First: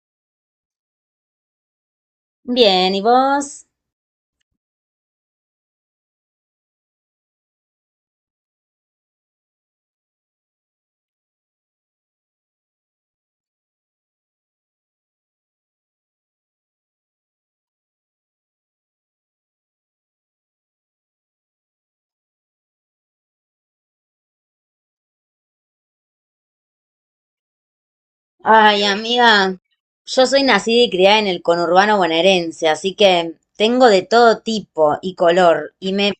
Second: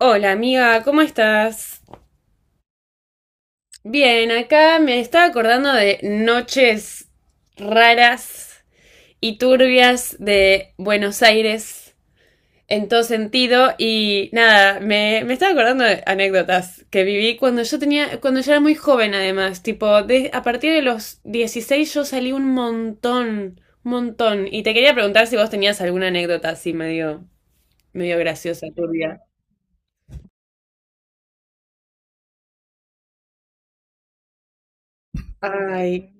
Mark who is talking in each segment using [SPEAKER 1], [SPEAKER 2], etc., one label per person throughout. [SPEAKER 1] Hola amiga, ¿cómo estás?
[SPEAKER 2] Bien, ¿y vos?
[SPEAKER 1] Bien, acá me estaba acordando de noches raras y turbias de Buenos Aires en todo sentido. Y nada, me estaba acordando de anécdotas que viví cuando yo tenía, cuando yo era muy joven además, tipo, a partir de los 16 yo salí un montón, un montón. Y te quería preguntar si vos tenías alguna anécdota así medio, medio graciosa,
[SPEAKER 2] Ay,
[SPEAKER 1] turbia.
[SPEAKER 2] amiga, yo soy nacida y criada en el conurbano bonaerense, así que tengo de todo tipo y color, y
[SPEAKER 1] Ay.
[SPEAKER 2] me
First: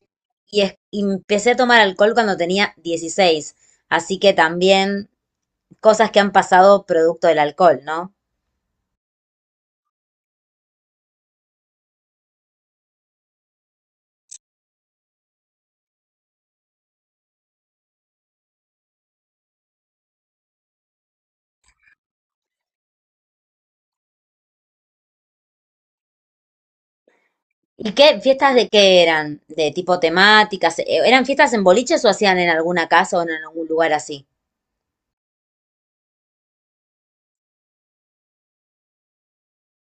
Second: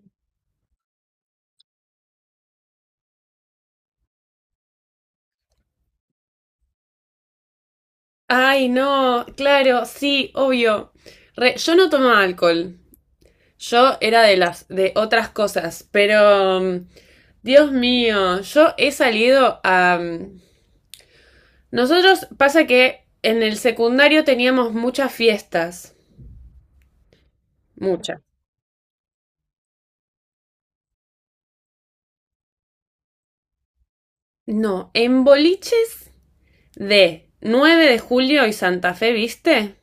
[SPEAKER 2] y es- y empecé a tomar alcohol cuando tenía 16, así que también cosas que han pasado producto del alcohol, ¿no?
[SPEAKER 1] Ay, no, claro, sí, obvio. Yo no tomaba alcohol. Yo era de las, de otras cosas, pero Dios mío, yo he salido a... Nosotros pasa que en el secundario teníamos muchas fiestas.
[SPEAKER 2] ¿Y
[SPEAKER 1] Muchas.
[SPEAKER 2] qué fiestas de qué eran? ¿De tipo temáticas? ¿Eran fiestas en boliches o hacían en alguna casa o en algún lugar así?
[SPEAKER 1] No, en boliches de 9 de julio y Santa Fe, ¿viste?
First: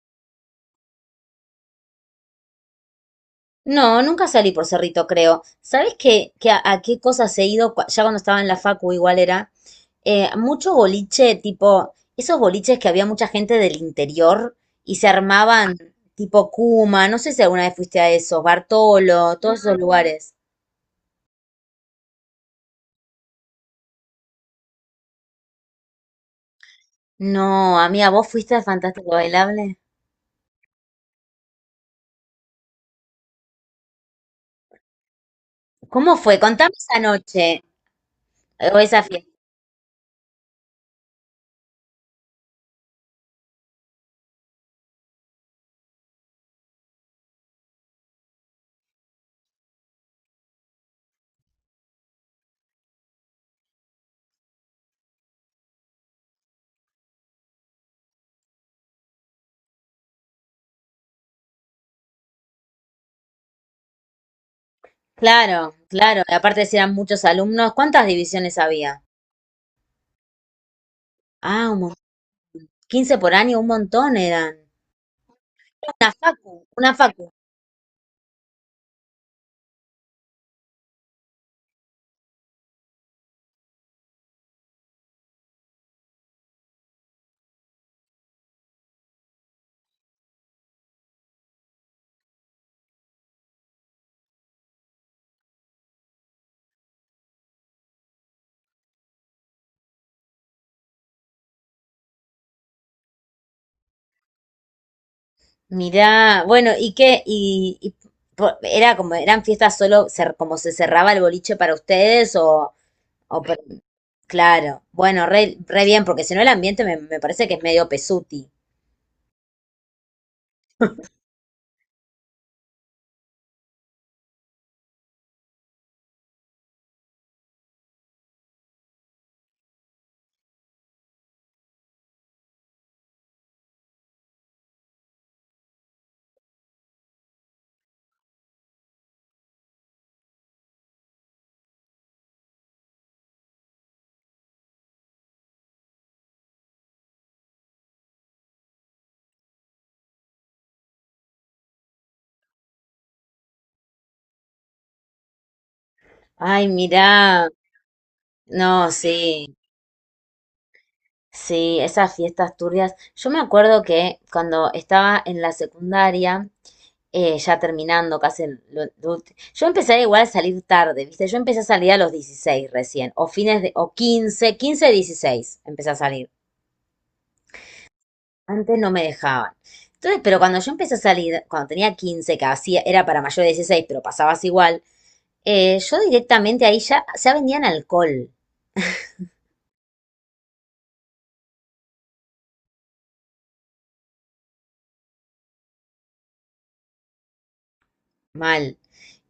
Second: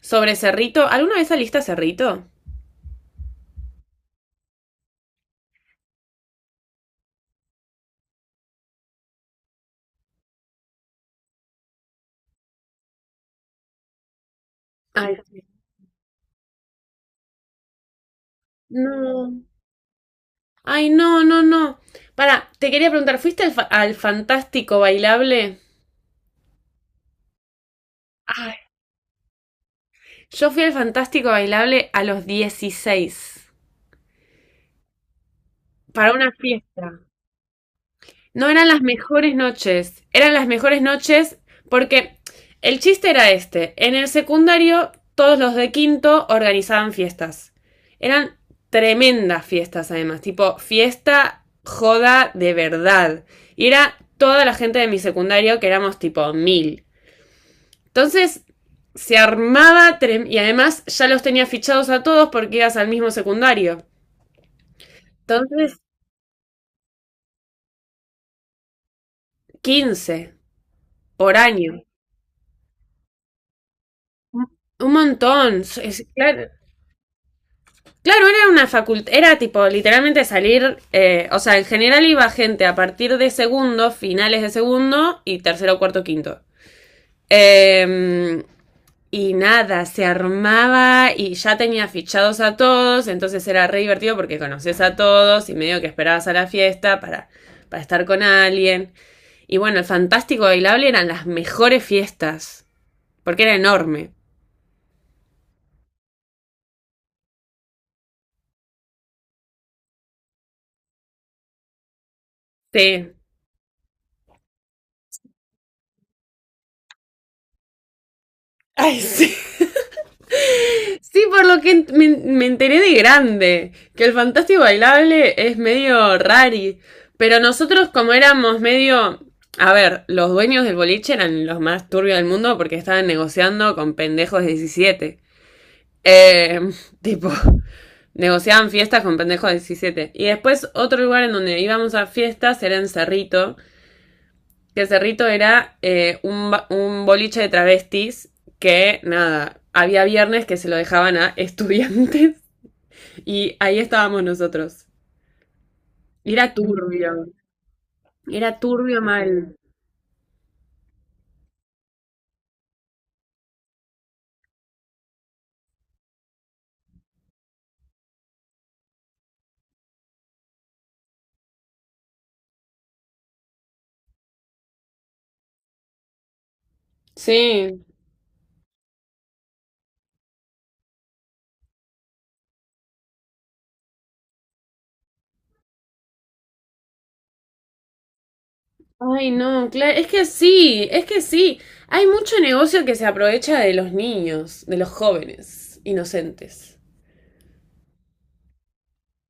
[SPEAKER 1] Sobre Cerrito. ¿Alguna vez saliste a Cerrito?
[SPEAKER 2] No, nunca salí por Cerrito, creo. ¿Sabés qué, a qué cosas he ido? Ya cuando estaba en la facu igual era. Mucho boliche, tipo, esos boliches que había mucha gente del interior y se
[SPEAKER 1] Ay, sí.
[SPEAKER 2] armaban tipo Kuma, no sé si alguna vez fuiste a esos, Bartolo,
[SPEAKER 1] No.
[SPEAKER 2] todos esos lugares.
[SPEAKER 1] Ay, no, no, no. Para, te quería preguntar, ¿fuiste al, al Fantástico Bailable?
[SPEAKER 2] No, amiga, ¿vos fuiste
[SPEAKER 1] Ay.
[SPEAKER 2] al Fantástico Bailable?
[SPEAKER 1] Yo fui al Fantástico Bailable a los 16 para
[SPEAKER 2] ¿Cómo
[SPEAKER 1] una
[SPEAKER 2] fue? Contame
[SPEAKER 1] fiesta.
[SPEAKER 2] esa noche
[SPEAKER 1] No eran
[SPEAKER 2] o
[SPEAKER 1] las
[SPEAKER 2] esa fiesta.
[SPEAKER 1] mejores noches, eran las mejores noches porque el chiste era este. En el secundario, todos los de quinto organizaban fiestas. Eran tremendas fiestas además, tipo fiesta joda de verdad. Y era toda la gente de mi secundario, que éramos tipo mil. Entonces se armaba, y además ya los tenía fichados a todos porque ibas al mismo secundario.
[SPEAKER 2] Claro,
[SPEAKER 1] Entonces,
[SPEAKER 2] claro. Y aparte si eran muchos alumnos, ¿cuántas divisiones había?
[SPEAKER 1] 15 por
[SPEAKER 2] Ah,
[SPEAKER 1] año.
[SPEAKER 2] 15 por año, un montón eran.
[SPEAKER 1] Un montón.
[SPEAKER 2] Una
[SPEAKER 1] Claro,
[SPEAKER 2] facu, una facu.
[SPEAKER 1] claro, era una facultad, era tipo literalmente salir, o sea, en general iba gente a partir de segundo, finales de segundo y tercero, cuarto, quinto. Em, Y nada, se armaba y ya tenía fichados a todos, entonces era re divertido porque conoces a todos y medio que esperabas a la fiesta para estar con alguien. Y bueno, el Fantástico Bailable eran las mejores fiestas, porque era enorme.
[SPEAKER 2] Mirá, bueno, ¿y qué? ¿Y era como, eran fiestas solo, como se cerraba el boliche para ustedes o,
[SPEAKER 1] Sí.
[SPEAKER 2] o claro, bueno, re bien, porque si no el ambiente me parece que es medio pesuti.
[SPEAKER 1] Ay, sí. Sí, por lo que me enteré de grande, que el fantástico bailable es medio rari, pero nosotros como éramos medio... A ver, los dueños del boliche eran los más turbios del mundo porque estaban negociando con pendejos de diecisiete. Eh, Tipo, negociaban fiestas con pendejos de 17. Y después otro lugar en donde íbamos a fiestas era en Cerrito, que Cerrito era un, un boliche de travestis que, nada, había viernes que se lo dejaban a estudiantes y ahí estábamos nosotros. Era
[SPEAKER 2] Ay,
[SPEAKER 1] turbio.
[SPEAKER 2] mirá,
[SPEAKER 1] Era
[SPEAKER 2] no,
[SPEAKER 1] turbio mal.
[SPEAKER 2] sí, sí, esas fiestas turbias. Yo me acuerdo que cuando estaba en la secundaria, ya terminando casi. Lo yo empecé igual a salir tarde, ¿viste? Yo empecé a salir a los 16 recién, o fines de, o 15 15 16 empecé a salir.
[SPEAKER 1] Sí.
[SPEAKER 2] Antes no me dejaban. Entonces, pero cuando yo empecé a salir, cuando tenía 15 que hacía, era para mayor de 16 pero pasabas igual, yo directamente ahí ya vendían alcohol,
[SPEAKER 1] Ay, no, claro. Es que sí, es que sí. Hay mucho negocio que se aprovecha de los niños, de los jóvenes, inocentes.
[SPEAKER 2] mal.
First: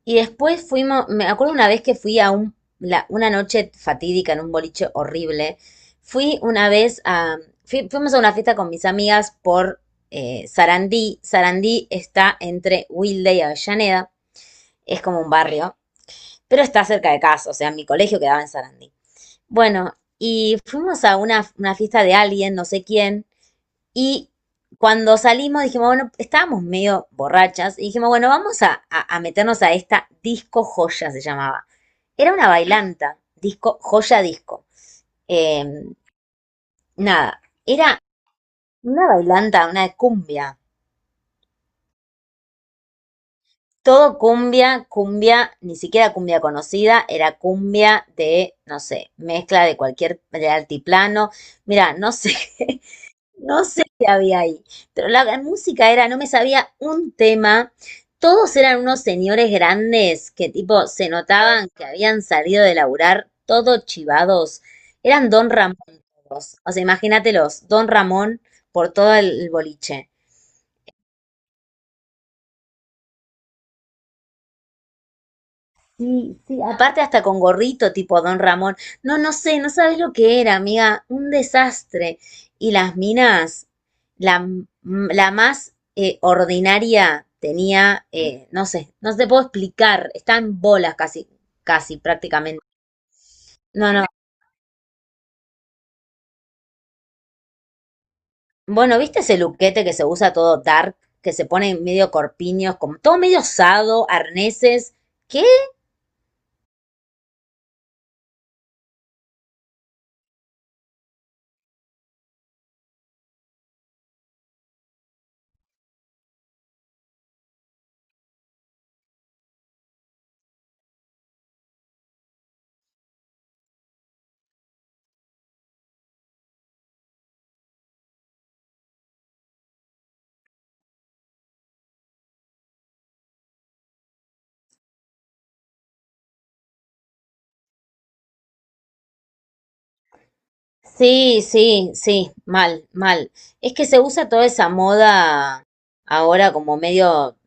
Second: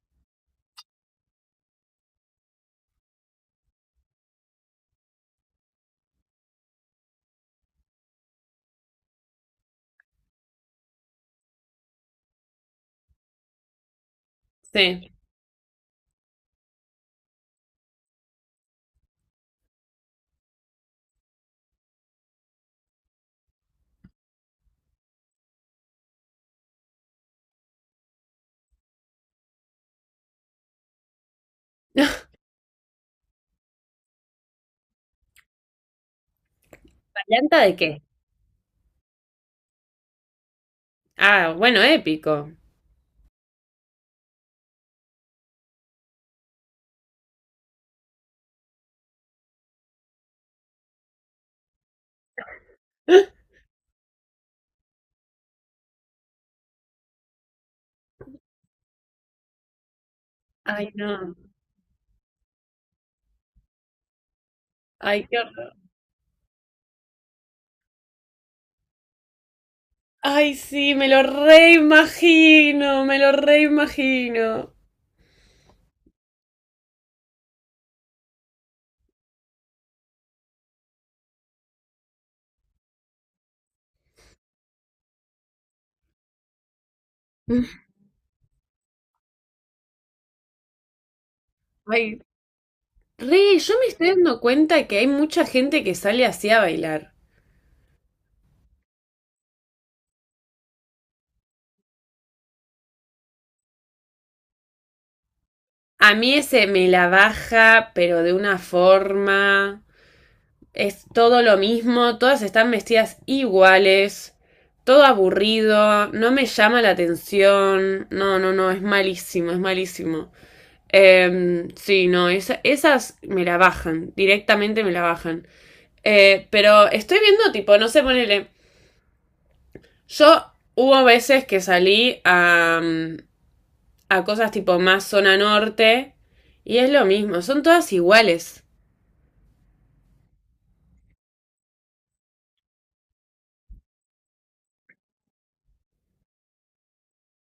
[SPEAKER 2] Y después fuimos, me acuerdo una vez que fui a un, una noche fatídica en un boliche horrible. Fui una vez a, fuimos a una fiesta con mis amigas por Sarandí. Sarandí está entre Wilde y Avellaneda, es
[SPEAKER 1] Sí.
[SPEAKER 2] como un barrio, pero está cerca de casa, o sea, mi colegio quedaba en Sarandí. Bueno, y fuimos a una fiesta de alguien, no sé quién, y cuando salimos dijimos, bueno, estábamos medio borrachas y dijimos, bueno, vamos a, a meternos a esta disco joya, se llamaba. Era una bailanta, disco, joya disco. Eh, nada,
[SPEAKER 1] ¿Varianta de
[SPEAKER 2] era
[SPEAKER 1] qué?
[SPEAKER 2] una bailanta, una cumbia.
[SPEAKER 1] Ah, bueno, épico.
[SPEAKER 2] Todo cumbia, cumbia, ni siquiera cumbia conocida, era cumbia de, no sé, mezcla de cualquier, de altiplano. Mira, no sé, no sé qué había ahí, pero la música era, no me sabía un tema. Todos eran unos señores grandes que tipo
[SPEAKER 1] Ay,
[SPEAKER 2] se
[SPEAKER 1] no.
[SPEAKER 2] notaban que habían salido de laburar todos chivados.
[SPEAKER 1] Ay,
[SPEAKER 2] Eran
[SPEAKER 1] qué
[SPEAKER 2] Don
[SPEAKER 1] horror.
[SPEAKER 2] Ramón todos. O sea, imagínatelos, Don Ramón por todo el boliche.
[SPEAKER 1] Ay, sí, me lo reimagino, me lo reimagino.
[SPEAKER 2] Sí, sí, aparte hasta con gorrito tipo Don Ramón. No, no sé, no sabes lo que era, amiga, un desastre. Y las minas, la, m- la más ordinaria tenía, no sé, no te puedo explicar, está en bolas casi, casi
[SPEAKER 1] Ay,
[SPEAKER 2] prácticamente.
[SPEAKER 1] re, yo me
[SPEAKER 2] No, no.
[SPEAKER 1] estoy dando cuenta que hay mucha gente que sale así a bailar.
[SPEAKER 2] Bueno, ¿viste ese luquete que se usa todo dark, que se pone medio corpiños, como todo medio osado, arneses? ¿Qué?
[SPEAKER 1] A mí ese me la baja, pero de una forma. Es todo lo mismo, todas están vestidas iguales, todo aburrido, no me llama la atención. No, no, no, es malísimo, es malísimo. Sí, no, esas me la bajan, directamente me la bajan. Pero estoy viendo, tipo, no sé, ponele. Yo hubo veces que salí a, a cosas tipo más zona norte y es lo mismo, son todas iguales.
[SPEAKER 2] Sí, sí, sí, mal, mal. Es que se usa toda esa moda ahora como medio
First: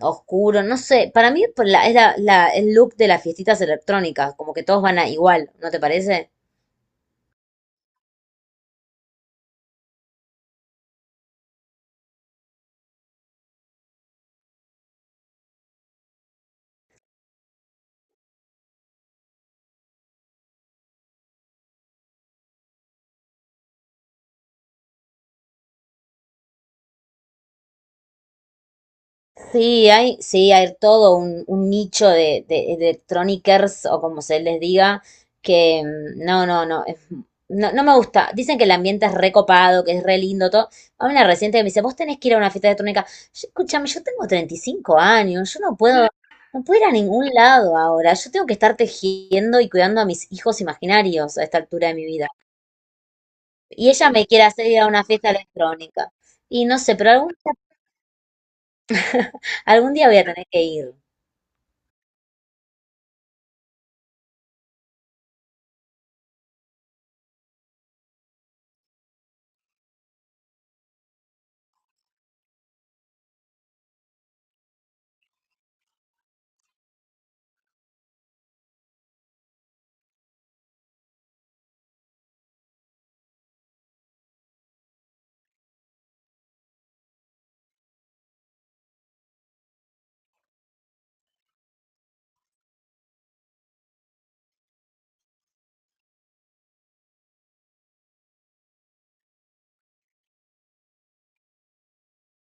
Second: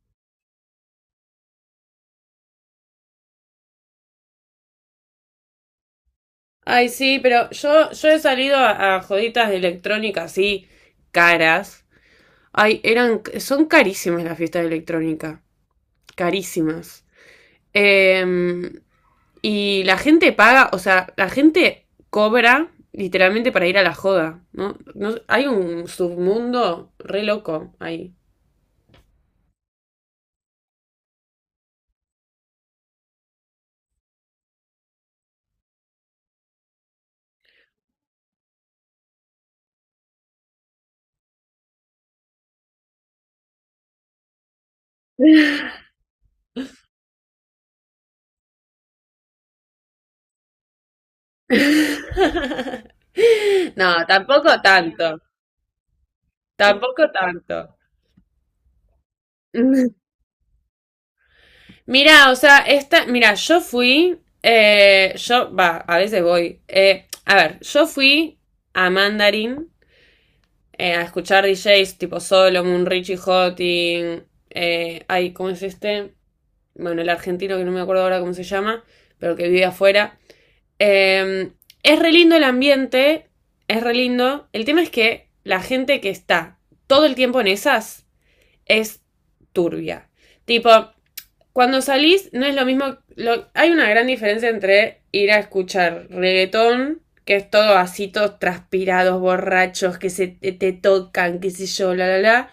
[SPEAKER 2] oscuro, no sé, para mí por es el look de las fiestitas electrónicas, como que todos van a igual, ¿no te parece?
[SPEAKER 1] Ay, sí, pero yo he salido a joditas de electrónica así, caras. Ay, eran, son carísimas las fiestas de electrónica. Carísimas. Em, y la gente paga, o sea, la gente cobra literalmente para ir a la joda, ¿no? Hay un submundo re loco ahí.
[SPEAKER 2] Sí, hay todo un, nicho de electronicers o como se les diga, que no, no, no, no, no me gusta. Dicen que el ambiente es recopado, que es re lindo, todo. A una reciente que me dice, vos tenés que ir a una fiesta electrónica. Yo, escúchame, yo tengo 35 años, yo no puedo, no puedo ir a ningún lado ahora. Yo tengo que estar tejiendo y cuidando a mis hijos imaginarios a esta altura de mi vida.
[SPEAKER 1] No,
[SPEAKER 2] Y ella me quiere
[SPEAKER 1] tampoco
[SPEAKER 2] hacer ir a una
[SPEAKER 1] tanto.
[SPEAKER 2] fiesta electrónica. Y no sé,
[SPEAKER 1] Tampoco
[SPEAKER 2] pero algún,
[SPEAKER 1] tanto.
[SPEAKER 2] algún día voy a tener que ir.
[SPEAKER 1] Mira, o sea, esta, mira, yo fui, yo, va, a veces voy, a ver, yo fui a Mandarin, a escuchar DJs tipo Solomon, Richie Hotting, ay, ¿cómo es este? Bueno, el argentino que no me acuerdo ahora cómo se llama, pero que vive afuera. Eh, es re lindo el ambiente, es re lindo. El tema es que la gente que está todo el tiempo en esas es turbia. Tipo, cuando salís no es lo mismo, hay una gran diferencia entre ir a escuchar reggaetón, que es todo así, todos transpirados, borrachos, que se te tocan, qué sé yo, la, la, la.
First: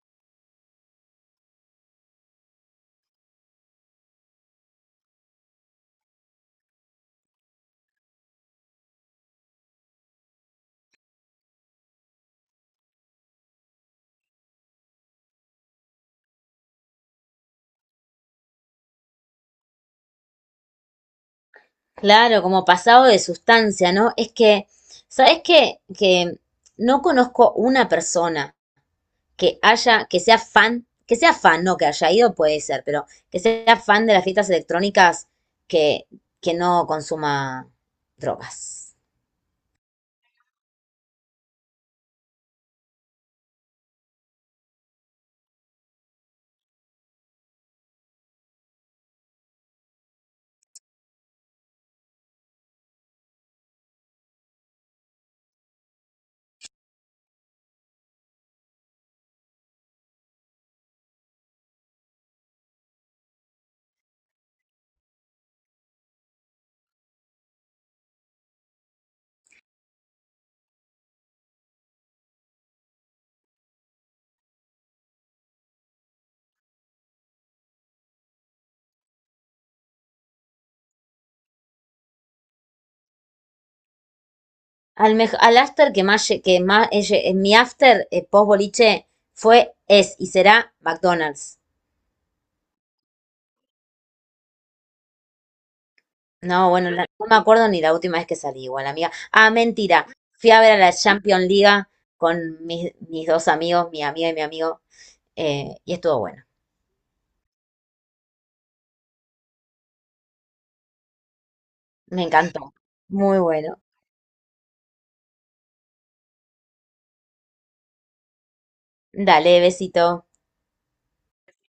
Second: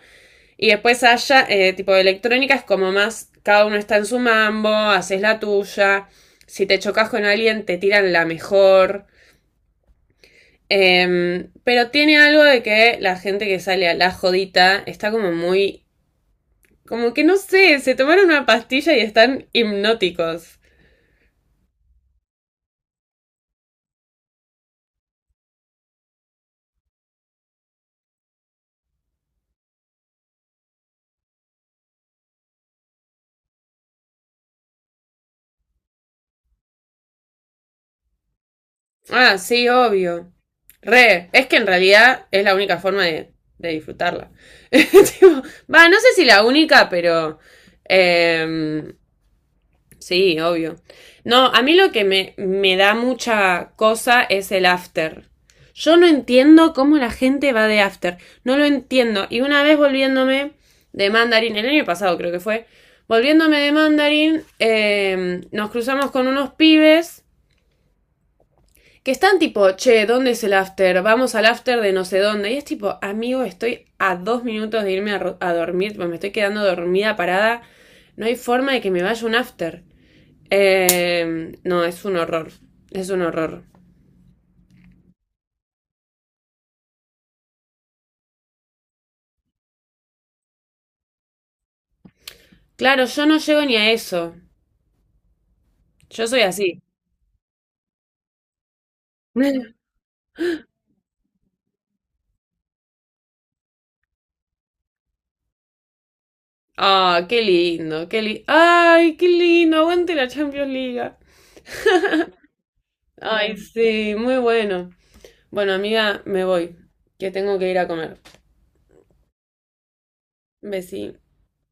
[SPEAKER 1] Y después haya, tipo de electrónica, es como más, cada uno está en su mambo, haces la tuya, si te chocas con alguien te tiran la mejor. Pero tiene algo de que la gente que sale a la jodita está como muy, como que no sé, se tomaron una pastilla y están hipnóticos.
[SPEAKER 2] Claro, como pasado de sustancia, ¿no? Es que, ¿sabes qué? Que no conozco una persona que haya, que sea fan, no que haya ido, puede ser, pero que sea fan de las fiestas electrónicas que, que, no consuma drogas.
[SPEAKER 1] Ah, sí, obvio. Re, es que en realidad es la única forma de disfrutarla. Tipo, va, no sé si la única, pero em, sí, obvio. No, a mí lo que me da mucha cosa es el after. Yo no entiendo cómo la gente va de after. No lo entiendo. Y una vez volviéndome de Mandarin, el año pasado creo que fue, volviéndome de Mandarin, nos cruzamos con unos pibes que están tipo, che, ¿dónde es el after? Vamos al after de no sé dónde. Y es tipo, amigo, estoy a dos minutos de irme a dormir, pues me estoy quedando dormida, parada. No hay forma de que me vaya un after. No, es un horror. Es un horror.
[SPEAKER 2] Al after que más, en mi after post boliche fue, es y será McDonald's.
[SPEAKER 1] Claro, yo no llego ni a eso. Yo soy
[SPEAKER 2] No,
[SPEAKER 1] así.
[SPEAKER 2] bueno, no me acuerdo ni la última vez que salí igual, amiga. Ah, mentira. Fui a ver a la Champions League con mis dos amigos, mi amiga y mi amigo, y estuvo bueno.
[SPEAKER 1] Ah, qué lindo, qué lindo. Ay, qué lindo, aguante la Champions League.
[SPEAKER 2] Me encantó. Muy
[SPEAKER 1] Ay,
[SPEAKER 2] bueno.
[SPEAKER 1] sí, muy bueno. Bueno, amiga, me voy, que tengo que ir a comer.
[SPEAKER 2] Dale, besito.
[SPEAKER 1] Besí.